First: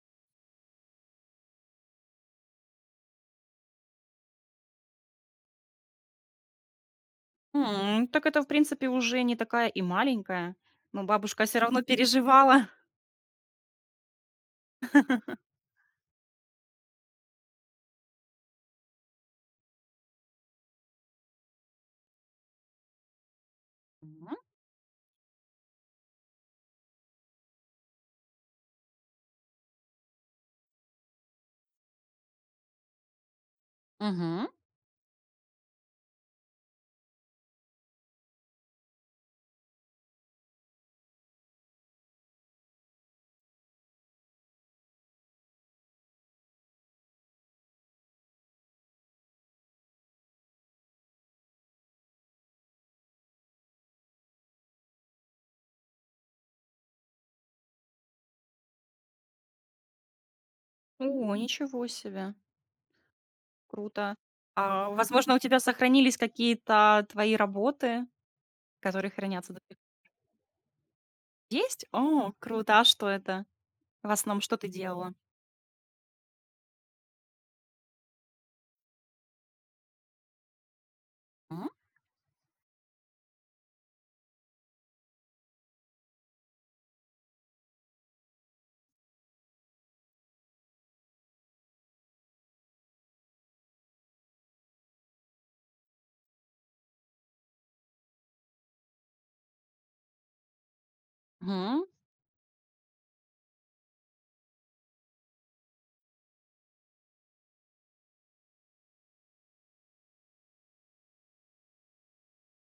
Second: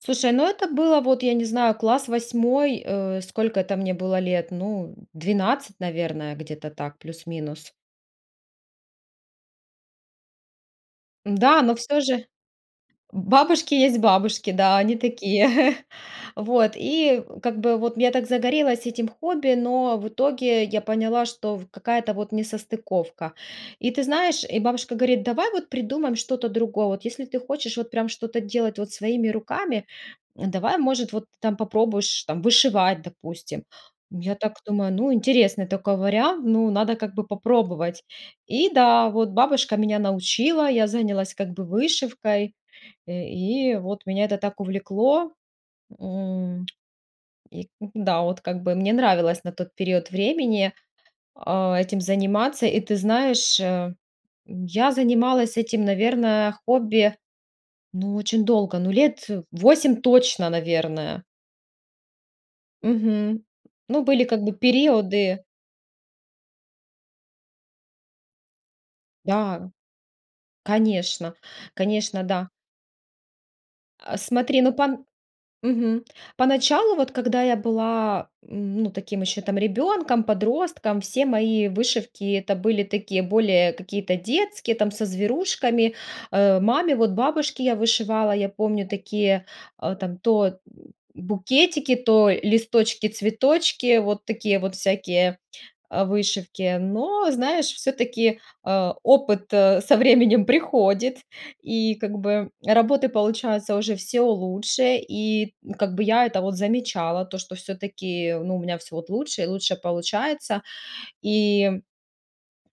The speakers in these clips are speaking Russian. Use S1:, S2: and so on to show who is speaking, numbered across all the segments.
S1: Слушай, ну, это было, вот я не знаю, класс 8, э, сколько это мне было лет. Ну, м, 12, наверное, где-то так плюс-минус.
S2: М. Так это, в принципе, уже не такая и маленькая, но бабушка всё
S1: Н-да, но
S2: равно
S1: всё же
S2: переживала.
S1: бабушки есть бабушки, да, они такие. Вот, и, э, как бы вот я так загорелась этим хобби, но в итоге я поняла, что в какая-то вот несостыковка. И ты
S2: М.
S1: знаешь, и бабушка говорит: "Давай вот придумаем что-то другое. Вот если ты хочешь вот прям что-то делать вот своими руками, давай, может, вот ты там попробуешь там вышивать, допустим". М, я
S2: Мгм.
S1: так думаю: "Ну, интересный такой вариант. Ну, надо как бы попробовать". И, да, вот бабушка меня научила, я занялась как бы вышивкой, э, и вот меня это так увлекло. М, и н н да, вот как бы мне нравилось на тот период времени, а, этим заниматься. И ты знаешь, э, м, я занималась этим, наверно, хобби, ну, очень долго, ну, лет, э, 8 точно, наверное.
S2: О, ничего себе.
S1: Мгм. Ну,
S2: Круто.
S1: были как бы
S2: А, возможно, у
S1: периоды.
S2: тебя сохранились какие-то твои работы, которые хранятся до
S1: Да,
S2: сих пор?
S1: конечно,
S2: Есть?
S1: конечно,
S2: О,
S1: да.
S2: круто, а что это? В
S1: А,
S2: основном, что
S1: смотри,
S2: ты
S1: ну, пон
S2: делала?
S1: Мгм, по началу вот, когда я была, м, ну, таким еще там ребенком, подростком, все мои
S2: М.
S1: вышивки- это были такие более какие-то детские, там со зверушками, э, маме вот, бабушке я вышивала, я помню, такие, э, там то, м м, букетики, то листочки-цветочки вот такие вот всякие, а, вышивки. Но, знаешь, всё-таки, а, опыт, э, со временем приходит,
S2: Мгм.
S1: и как бы работы получается уже всё лучше. И, м, как бы я это вот замечала, то что всё-таки, ну, у меня всё вот лучше и лучше получается. И,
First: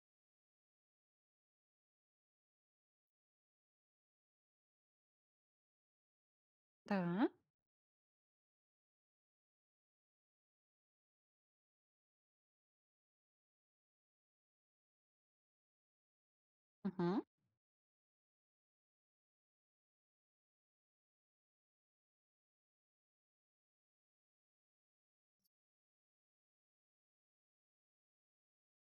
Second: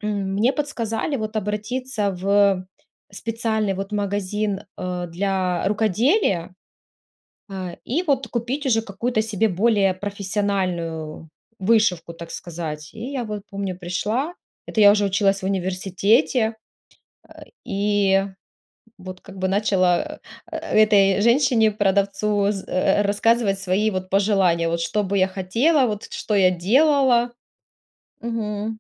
S1: м, мне подсказали вот обратиться в специальный вот магазин, э, для рукоделия,
S2: Та.
S1: а, и вот купить уже какую-то себе более профессиональную вышивку, так сказать. И я вот, помню, пришла, это я уже училась в университете,
S2: Мгм.
S1: а, и вот как бы начала, а а, этой женщине, продавцу з э э, рассказывать свои вот пожелания, вот, что бы я хотела, вот т что я делала. Мгм.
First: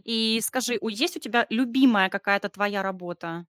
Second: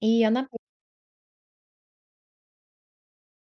S1: И
S2: И
S1: она п
S2: скажи, у есть у тебя любимая какая-то твоя работа?